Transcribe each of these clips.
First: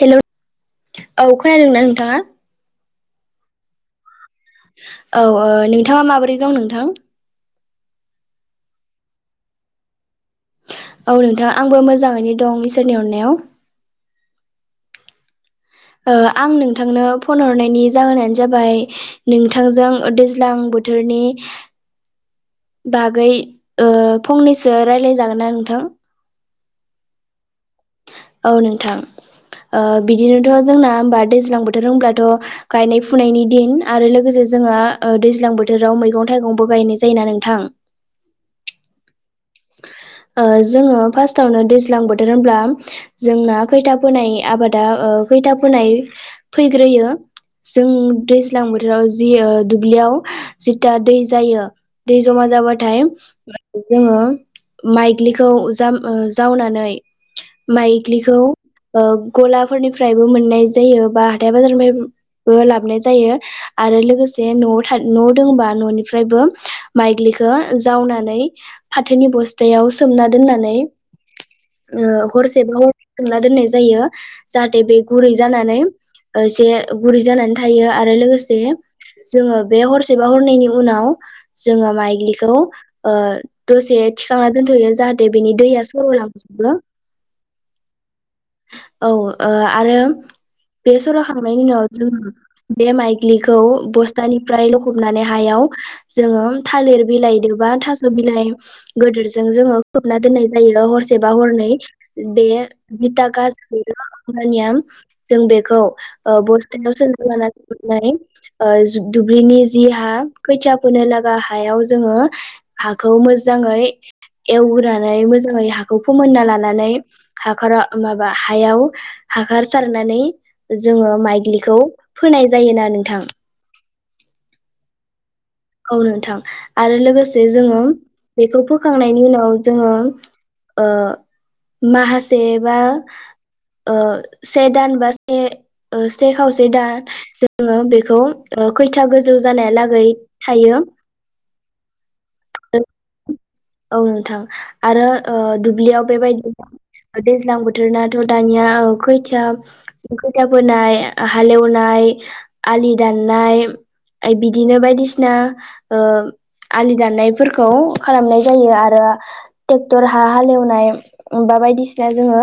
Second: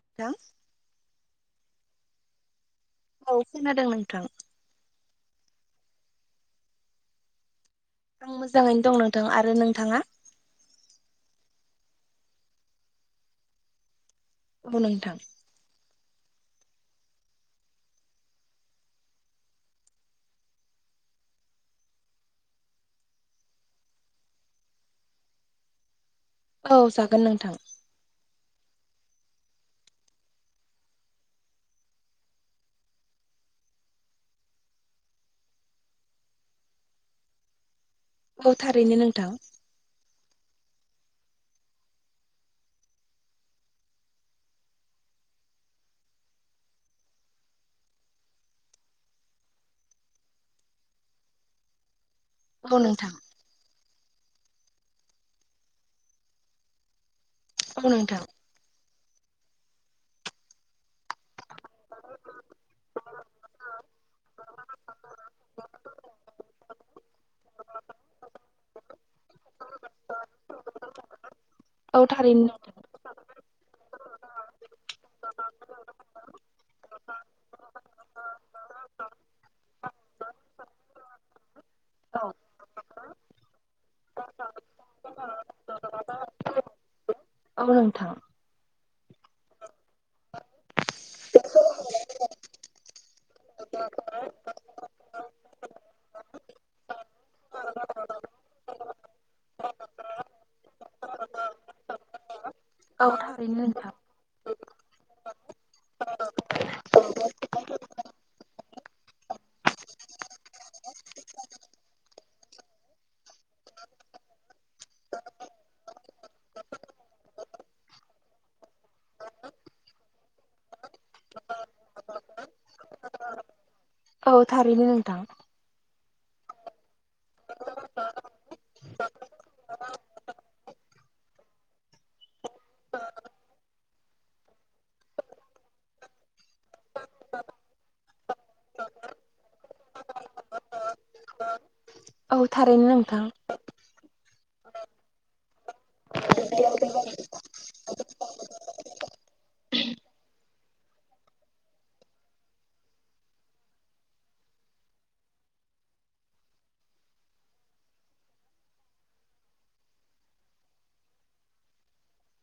हेल' नोंथां औ खोनादोंना नोंथाङा औ खोनादों नोंथां औ नोंथाङा माबोरै दं नोंथां आं मोजाङैनो दं नोंथां आरो नोंथाङा औ नोंथां आंबो मोजाङैनो दं इसोरनि अननायाव औ नोंथां आं नोंथांनो फन हरनायनि जाहोनानो जाबाय नोंथांजों दैज्लां बोथोरनि बागै फंनैसो रायज्लाय जागोन ना नोंथां औ जागोन नोंथां औ नोंथां बिदिनोथ' जोंना हबा दैज्लां बोथोर होनब्लाथ' गायनाय फुनायनि दिन आरो लोगोसे जोंङहा दैज्लां बोथोराव मैगं थाइगंबो गायनाय जायो ना नोंथां औ थारैनो नोंथां ओ जोङो फार्स्टआवनो दैज्लां बोथोर होनब्ला जोंना खैथा फोनाय आबादा ओ खैथा फोनाय फैग्रोयो जों दैज्लां बोथोराव जि ओ दुब्लियाव जिथा दै जायो दै जमा औ जाबाथाय नोंथां जोङो माइग्लिखौ जाम ओ जावनानै औ नोंथां माइग्लिखौ ओ गलाफोरनिफ्रायबो मोननाय जायो बा हाथथाय बाजारनिबो लाबाय जायो आरो लोगोसे न'आव था न' दंबा न'निफ्रायबो माइग्लिखौ जावनानै फिनि बस्थायाव सोमना दोननानै औ थारैनो हरसेबा हर थोंना दोननाय जायो जाहाथे बे गुरै जानानैसे गुरै जानानै थायो आरो लोगोसे जोङो बे हरसेबा हरैनायनि उनाव जोङो औ माइग्लिखौ दसे थिखांना दोनथ'यो जाहाथे बिनि दैया सर' लाबोजोबो औ नोंथां औ आरो बे सर'खांनायनि उनाव जों बे माइग्लिखौ बस्थानिफ्राय लखबनानै हायाव जोङो थालिर बिलाइदोंबा थास' बिलाइ गेदोरजों जोङो खोबना दोननाय जायो हरसेबा हरनै बे औ बिथा गाज थारैनो नोंथां [unintelligible] जों बेखौ ओ बस्थायाव सोना ला [unintelligible] नानै ओ जु दुब्लिनि जि हा खैथिया फोनो लागा हायाव जोङो हाखौ मोजाङै एवग्रोनानै मोजाङै हाखौ फोमोनना लानानै हाखरा माबा हायाव हाखार सारनानै जोङो माइग्लिखौ फोनाय जायोना नोंथां। औ थारैनो नोंथां। औ नोंथां आरो लोगोसे जोङो बेखौ फोखांनायनि उनाव जोङो ओ माहासे बा ओ से दान बा से ओ से खावसे दा जोङो बेखौ ओ खैथा गोजौ जानायालागै हायो औ थारैनो नोंथां। औ नोंथां आरो ओ दुब्लियाव बेबायदि दैज्लां बोथोरनाथ' दानिया खैथिया खोथा बोनाय हालेवनाय आलि दाननाय [unintelligible] बिदिनो बायदिसिना ओ आलि दाननायफोरखौ खालामनाय जायो आरो ट्रेक्टर हा हालेवनाय बा बायदिसिना जोङो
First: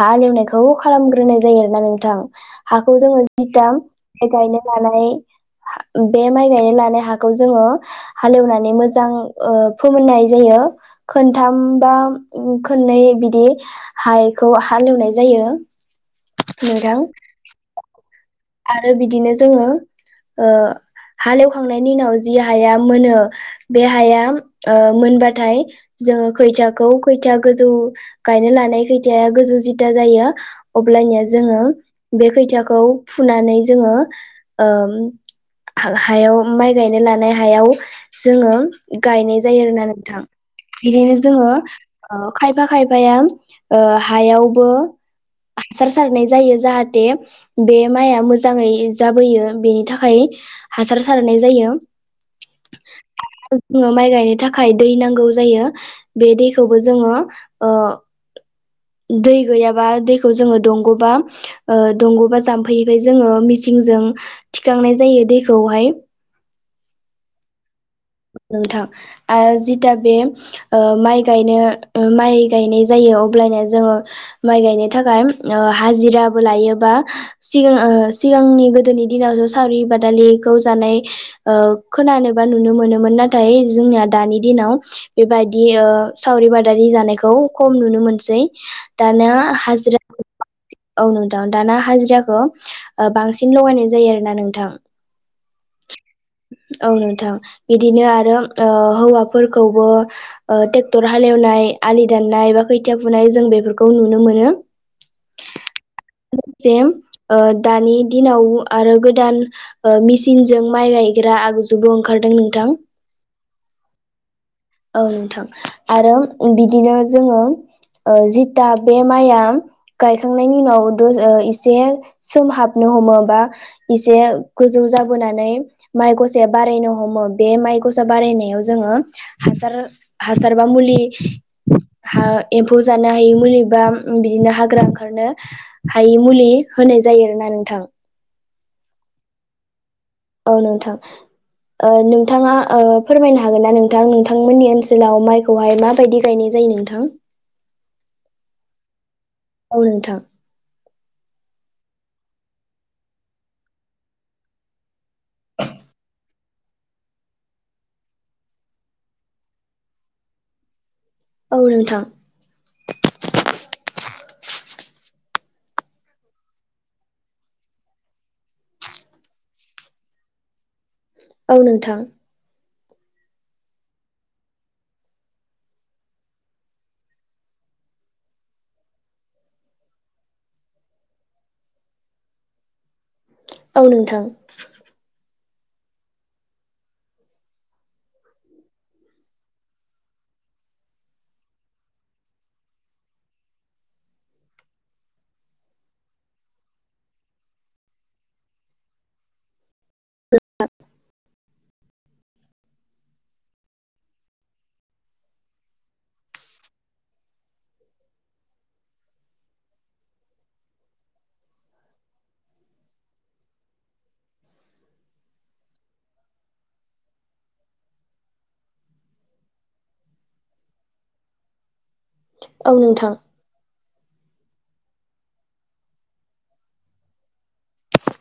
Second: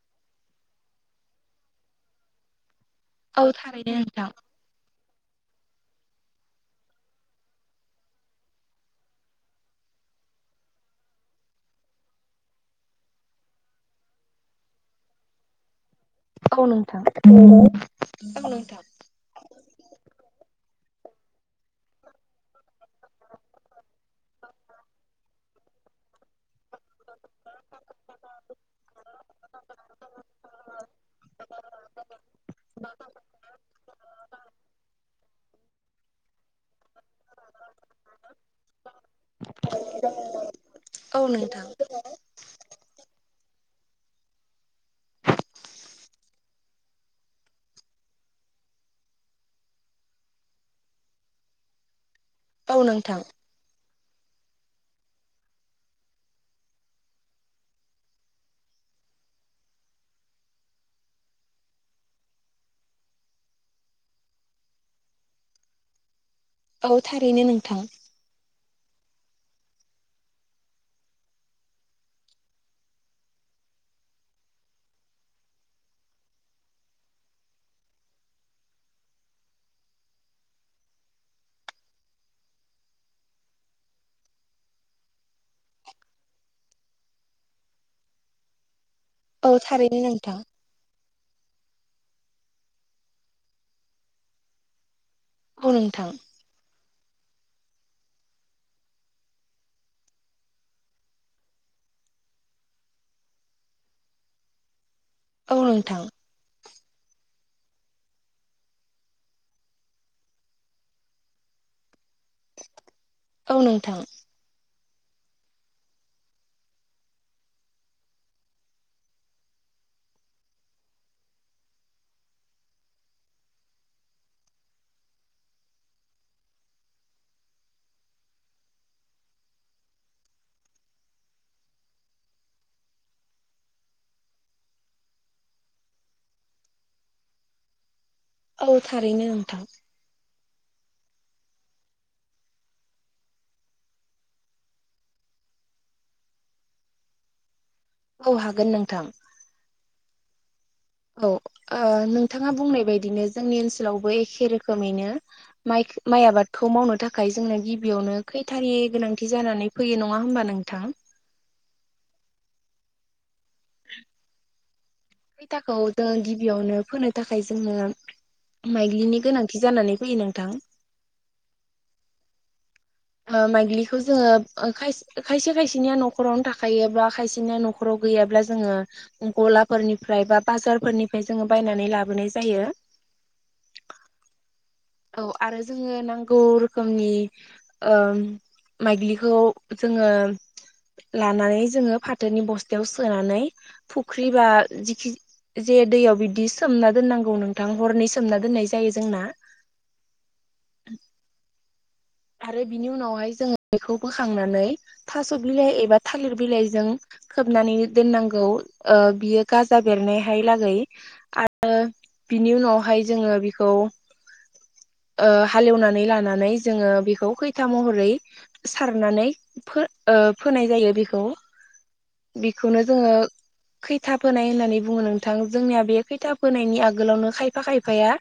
हालेवनायखौ खालामग्रोनाय जायो आरोना नोंथां। हाखौ जोङो जि औ थारैनो नोंथां [unintelligible] गायनो लानाय बे माइ गायनाय लानाय हाखौ जोङो हालेवनानै मोजां ओ फोमोननाय जायो। खोनथामबा खोननै बिदि हायखौ हालेवनाय जायो। औ नोंथां। [unintelligible] नोंथां आरो बिदिनो जोङो ओ हालेवखांनायनि उनाव जि हाया मोनो बे हाया ओ मोनबाथाय जोङो खैथा खौ खोथिया गोजौ गायनो लानाय खोथिया गोजौ जिदा जायो अबब्लानिया जोङो बे खोथियाखौ फुनानै जोङो ओम हा हायाव माइ गायनो लानाय हायाव जोङो गायनाय जायो आरोना नोंथां। बिदिनो औ जोङो नोंथां आ खायफा खायफाया ओ हायावबो हासार सारनाय जायो जाहाथे बे माइआ मोजाङै जाबोयो बेनि थाखाय हासार सारनाय जायो। औ नोंथां। जोङो माइ गायनो थाखाय दै नांगौ जायो बे दैखौबो जोङो ओ दै गैयाबा दैखौ जोङो दंग'बा ओ दंग'बा जाम बेनिफाय जोङो मिसिंजों थिखांनाय जायो दैखौहाय। औ थारैनो नोंथां। नोंथां आरो जिथा बे ओ माइ गायनो ओ माइ गायनाय जायो अब्लानो जोङो माइ गायनो थाखाय ओ हाजिराबो लायो बा सिगां ओ सिगांनि गोदोनि दिनाव ज' सावरि बादालिखौ जानाय ओ खोनानोबा नुनो मोनोमोन नाथाय जोंनिया दानि दिनाव बेबायदि ओ सावरि बादारि जानायखौ खम नुनो मोनसै। दाना औ थारैनो हाजिरा नोंथां [unintelligible] औ नोंथां दाना हाजिराखौ बांसिन लगायनाय जायो आरो ना नोंथां। औ नोंथां। औ नोंथां बिदिनो आरो ओ हौवाफोरखौबो ओ ट्रेक्टर हालेवनाय आलि दाननाय बा खोथिया फुनाय जों बेफोरखौ नुनो मोनो। औ नोंथां। [unintelligible] ओ दानि दिनाव आरो गोदान ओ मिसिनजों माइ गायग्रा आग जुबो ओंखारदों नोंथां। औ नोंथां। औ नोंथां आरो बिदिनो जोङो जिथा बे माइआ गायखांनायनि उनाव इसे सोम हाबनो हमो बा एसे गोजौ जाबोनानै माइ गसाया बारायनो हमो बे माय गसा बारायनायाव जोङो हासार हासार बा मुलि हा एम्फौ जानो हायि मुलि बा बिदिनो हाग्रा ओंखारनो हायि मुलि होनाय जायो आरोना नोंथां। औ थारैनो नोंथां। औ नोंथां। ओ नोंथाङा ओ फोरमायनो हागोन ना नोंथां नोंथांमोननि ओनसोलाव माइ खौहाय माबायदि गायनाय जायो नोंथां। औ हागोन नोंथां। औ नोथां। औ ओ नोंथाङा बुंनाय बायदिनो जोंनि ओनसोलावबो एखे रोखोमैनो माइख माइ आबादखौ मावनो थाखाय जोंनो गिबियावनो खैथारि गोनांथि जानानै फैयो नङा होमबा नोंथां। औ नोंथां। [inaudible] खैथाखौ जों गिबियावनो फोनो थाखाय जोङो माइग्लिनि गोनांथि जानानै फैयो नोंथां। औ नोंथां। माइग्लिखौ जोङो खायसे खायसेनिया न'खरावनो थाखायोबा खायसेनिया न'ख खराव गैयाब्ला जोङो गलाफोरनिफ्राय बा बाजारफोरनिफ्राय जोङो बायनानै लाबोनाय जायो। औ नोंथां। औ आरो जोङो नांगौ रोखोमनि ओ माइग्लिखौ जोङो लानानै जोङो फाथोनि बस्थायाव सोनानै फुख्रि बा जिखि जे दैयाव बिदि सोमना दोननांगौ नोंथां हरनै सोमना दोननाय जायो जोंना। [inaudible] आरो बिनि उनावहाय जोङो बेखौ बोखांनानै थास' बिलाइ एबा थालिर बिलाइजों खोबनानै दोननांगौ ओ बियो गाजा बेरनायहाय लागै आरो बिनि उनावहाय जोङो बेखौ ओ हालेवनानै लानानै जोङो बेखौ खैथा महरै सारनानै ओ फोनाय जायो बेखौ औ बेखौनो जोङो नोंथां खैथा फोनाय होननानै बुङो नोंथां जोंनिया बे खैथा फोनायनि आगोलावनो खायफा खायफाया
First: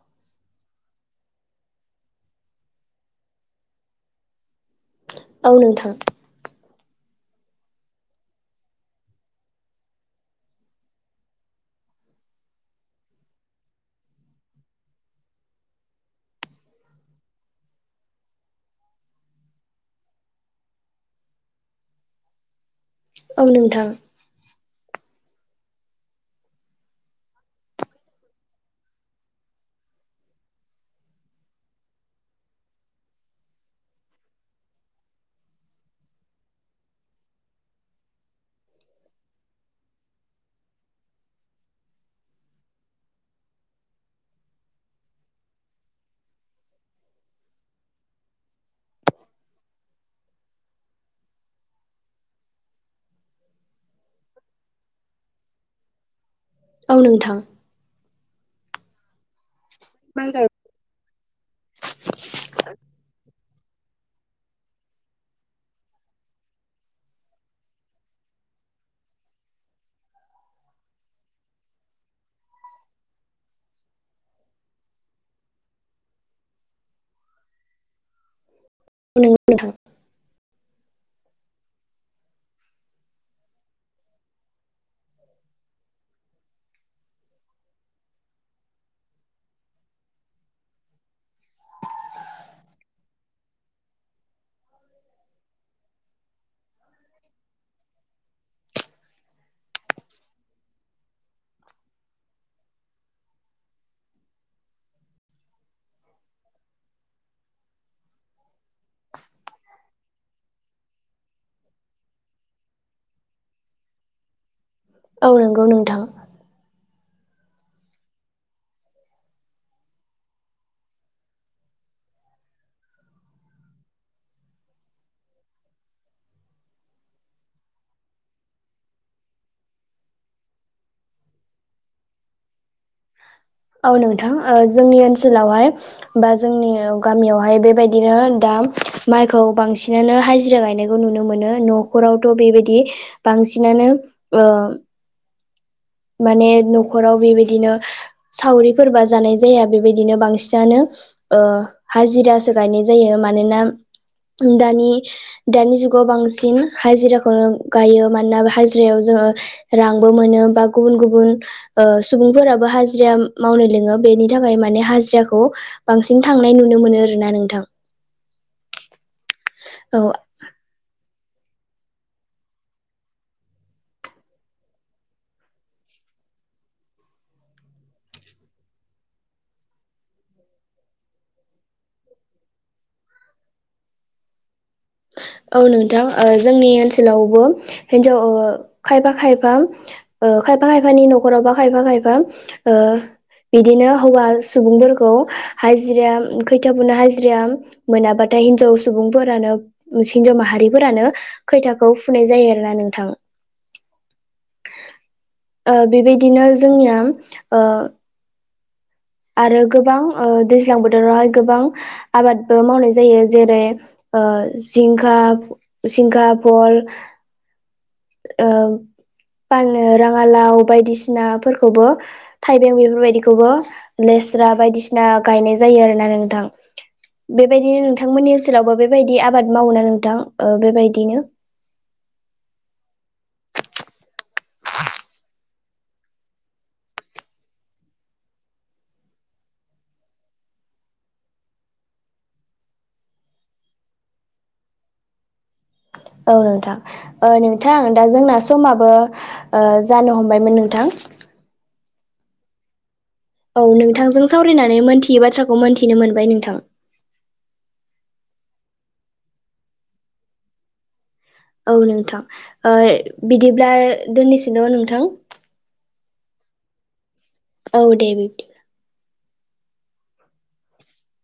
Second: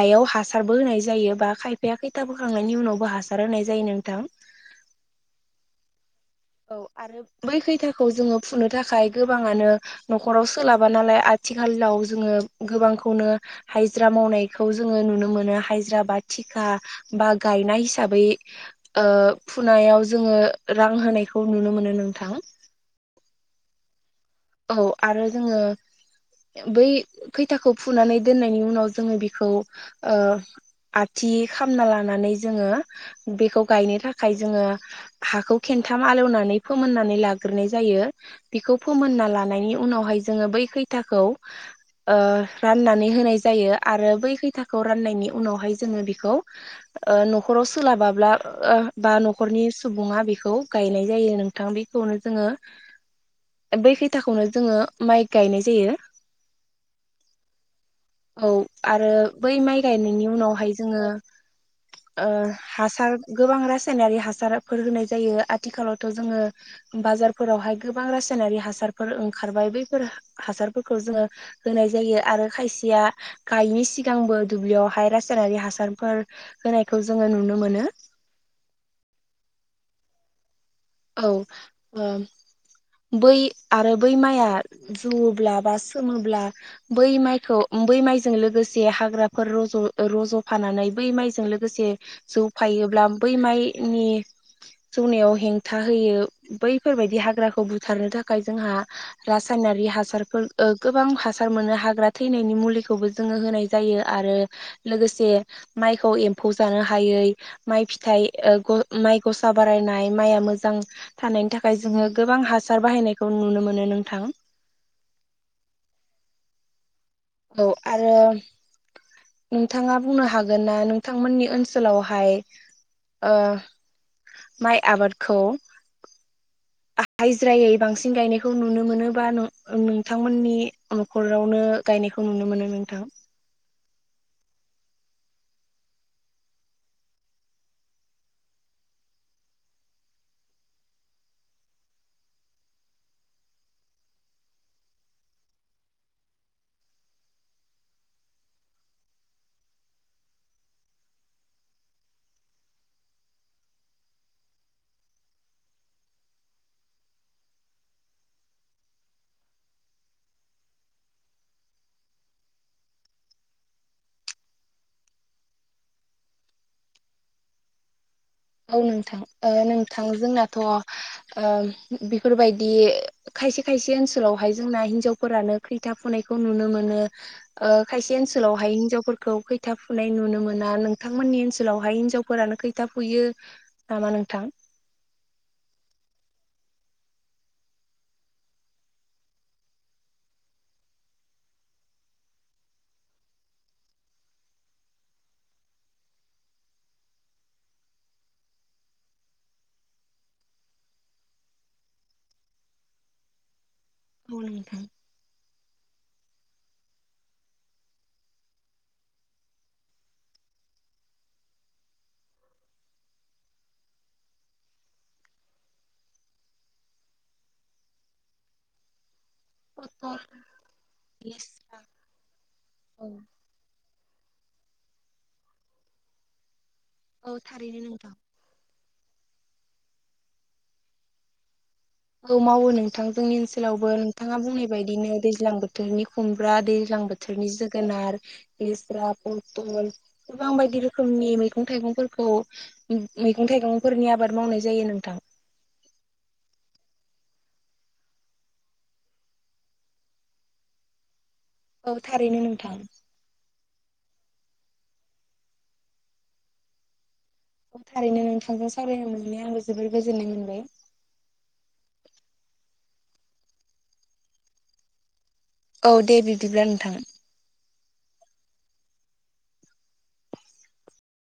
हायाव हासारबो होनाय जायो बा खायफाया खैथा बोखांनायनि उनावबो हासार होनाय जायो नोंथां। औ नोंथां। औ आरो बै खैथाखौ जोङो फुनो थाखाय गोबाङानो न'खराव सोलाबा नालाय आथिखालाव जोङो गोबांखौनो हायज्रा मावनायखौ जोङो नुनो मोनो हायज्रा बा थिखा बा गायनाय हिसाबै ओ फुनायाव जोङो रां होनाय खौ नुनो मोनो नोंथां। औ नोंथां। औ आरो जोङो बै खैथाखौ फुनानै दोननायनि उनाव जोङो बेखौ ओ आथि खामना लानानै जोङो बेखौ गायनो थाखाय जोङो हाखौ खेन्थाम आलौनानै फोमोननानै लाग्रोनाय जायो बेखौ फोमोननानै लानायनि उनावहाय जोङो बै खैथाखौ ओ राननानै होनाय जायो आरो बै खैथाखौ राननायनि उनावहाय जोङो बेखौ न'खराव सोलाबाब्ला बा न'खरनि सुबुङा बेखौ गायनाय जायो नों थां बेखौनो जोङो [inaudible] बै खैथाखौनो जोङो माइ गायनाय जायो। औ नोंथां। औ आरो बै माइ गायनायनि उनावहाय जोङो ओ हासार गोबां रासायनारि हासारफोर होनाय जायो आथिखालावथ' जोङो बाजारफोरावहाय गोबां रासायनारि हासार फोर ओंखारबाय बैफोर हासारफोरखौ जोङो होनाय जायो आरो खायसेया गायैनि सिगांबो दुब्लियावहाय रासायनारि हासारफोर होनायखौ जोङो नुनो मोनो। नंगौ नोंथां। औ ओ बै आरो बै माइआ जुवोला बा सोमोब्ला बै माइखौ बै माइजों लोगोसे हाग्राफोर रज' रज'फानानै बै माइजों लोगोसे जौ फायोब्ला बै माइनि जौनायाव हें था होयो बैफोरबायदि हाग्राखौ बुथारनो थाखाय जोंहा रासायनारि हासारफोर गोबां हासार मोनो हाग्रा थैनायनि मुलिखौबो जोङो होनाय जायो आरो लोगोसे माइखौ एम्फौ जानो हायै माइ फिथाइ माइ गसा बारायनाय माइआ मोजां मोजां थानायनि थाखाय जोङो गोबां हासार बाहायनायखौ नुनो मोनो नोंथां। औ नोंगौ नोंथां। औ आरो नोंथाङा बुंनो हागोन ना नोंथांमोननि ओनसोलावहाय ओ माइ आबादखौ हायजिरायै बांसिन गायनायखौ नुनो मोनोबा नोंथांमोननि हरावनो गायनायखौ नुनो मोनो नोंथां। औ नोंथां ओ जोंनि ओनसोलावहाय बा जोंनि गामियावहाय बेबायदिनो दा माइखौ बांसिनानो हाजिरा गायनाय नुनो मोनो न'खरावथ' बेबायदि बांसिनानो ओ माने न'खराव बेबायदिनो सावरिफोरबा जानाय जाया बेबायदिनो बांसिनानो ओ हाजिरासो गायनाय जायो मानोना दानि दानि जुगाव बांसिन हाजिराखौनो गायो मानोना हाजिरायाव जोङो रांबो मोनो बा गुबुन गुबुन सुबुंफोराबो हाजिरा मावनो लोङो बेनि थाखाय माने हाजिराखौ बांसिन थांनाय नुनो मोनो आरोना नोंथां औ नोंथां औ नोंथां जोंनाथ' बेफोरबायदि खायसे खायसे ओनसोलावहाय जोंना हिनजावफोरानो खैथा फुनायखौ नुनो मोनो ओ खायसे ओनसोलावहाय हिनजावफोरखौ खैथा फुनाय नुनो मोना नोंथांमोननि ओनसोलावहाय हिनजाव फोरानो खैथा फुयो नामा नोंथां? औ नोंथां जोंनि ओनसोलावबो हिनजाव खायफा खायफा ओ खायफा खायफानि न'खरावबा खायफा खायफा ओ बिदिनो हौवा सुबुंफोरखौ हाजिरा खैथिया फुनो हाजिराया मोनाबाथाय हिनजाव सुबुंफोरानो हिनजाव माहारिफोरानो खैथाखौ फुनाय जायो आरो ना नोंथां। [unintelligible] ओ बेबायदिनो जोंनिया ओ आरो गोबां ओ दैज्लां बोथोरावहाय गोबां आबादबो मावनाय जायो जेरै ओ जिंखा जिंखा भल ओ पानि पटल राङालाव लेस्रा बायदिसिनाफोरखौबो थाइबें बेफोरबायदिखौबो लेस्रा बायदिसिना गायनाय जायो आरो ना नोंथां औ थारैनो बेबायदिनो नोंथां नोंथांमोननि ओनसोलावबो बे बेबायदि आबाद मावो ना नोंथां ओ बेबायदिनो औ मावो नोंथां जोंनि ओनसोलावबो नोंथाङा बुंनाय बायदिनो दैज्लां बोथोरनि खुमब्रा दैज्लां बोथोर नि जोगोनार लेस्रा पथल गोबां बायदि रोखोमनि मैगं थाइगंफोरखौ मैगं थाइगंफोरनि आबाद मावनाय जायो नोंथां औ नोंथां ओ नोंथां दा जोंना समाबो जानो हमबायमोन नोंथां औ थारैनो नोंथां औ नोंथांजों सावरायनानै मोनथियै बाथ्राखौ मोनथिनो मोनबाय नोंथां थारैनो नोंथांजों सावरायनो मोननानै आंबो जोबोर गोजोननाय मोनबाय औ नोंथां ओ बिदिब्ला दोननोसै न नोंथां औ दे बिदिब्ला नोंथां औ दे बिब्दि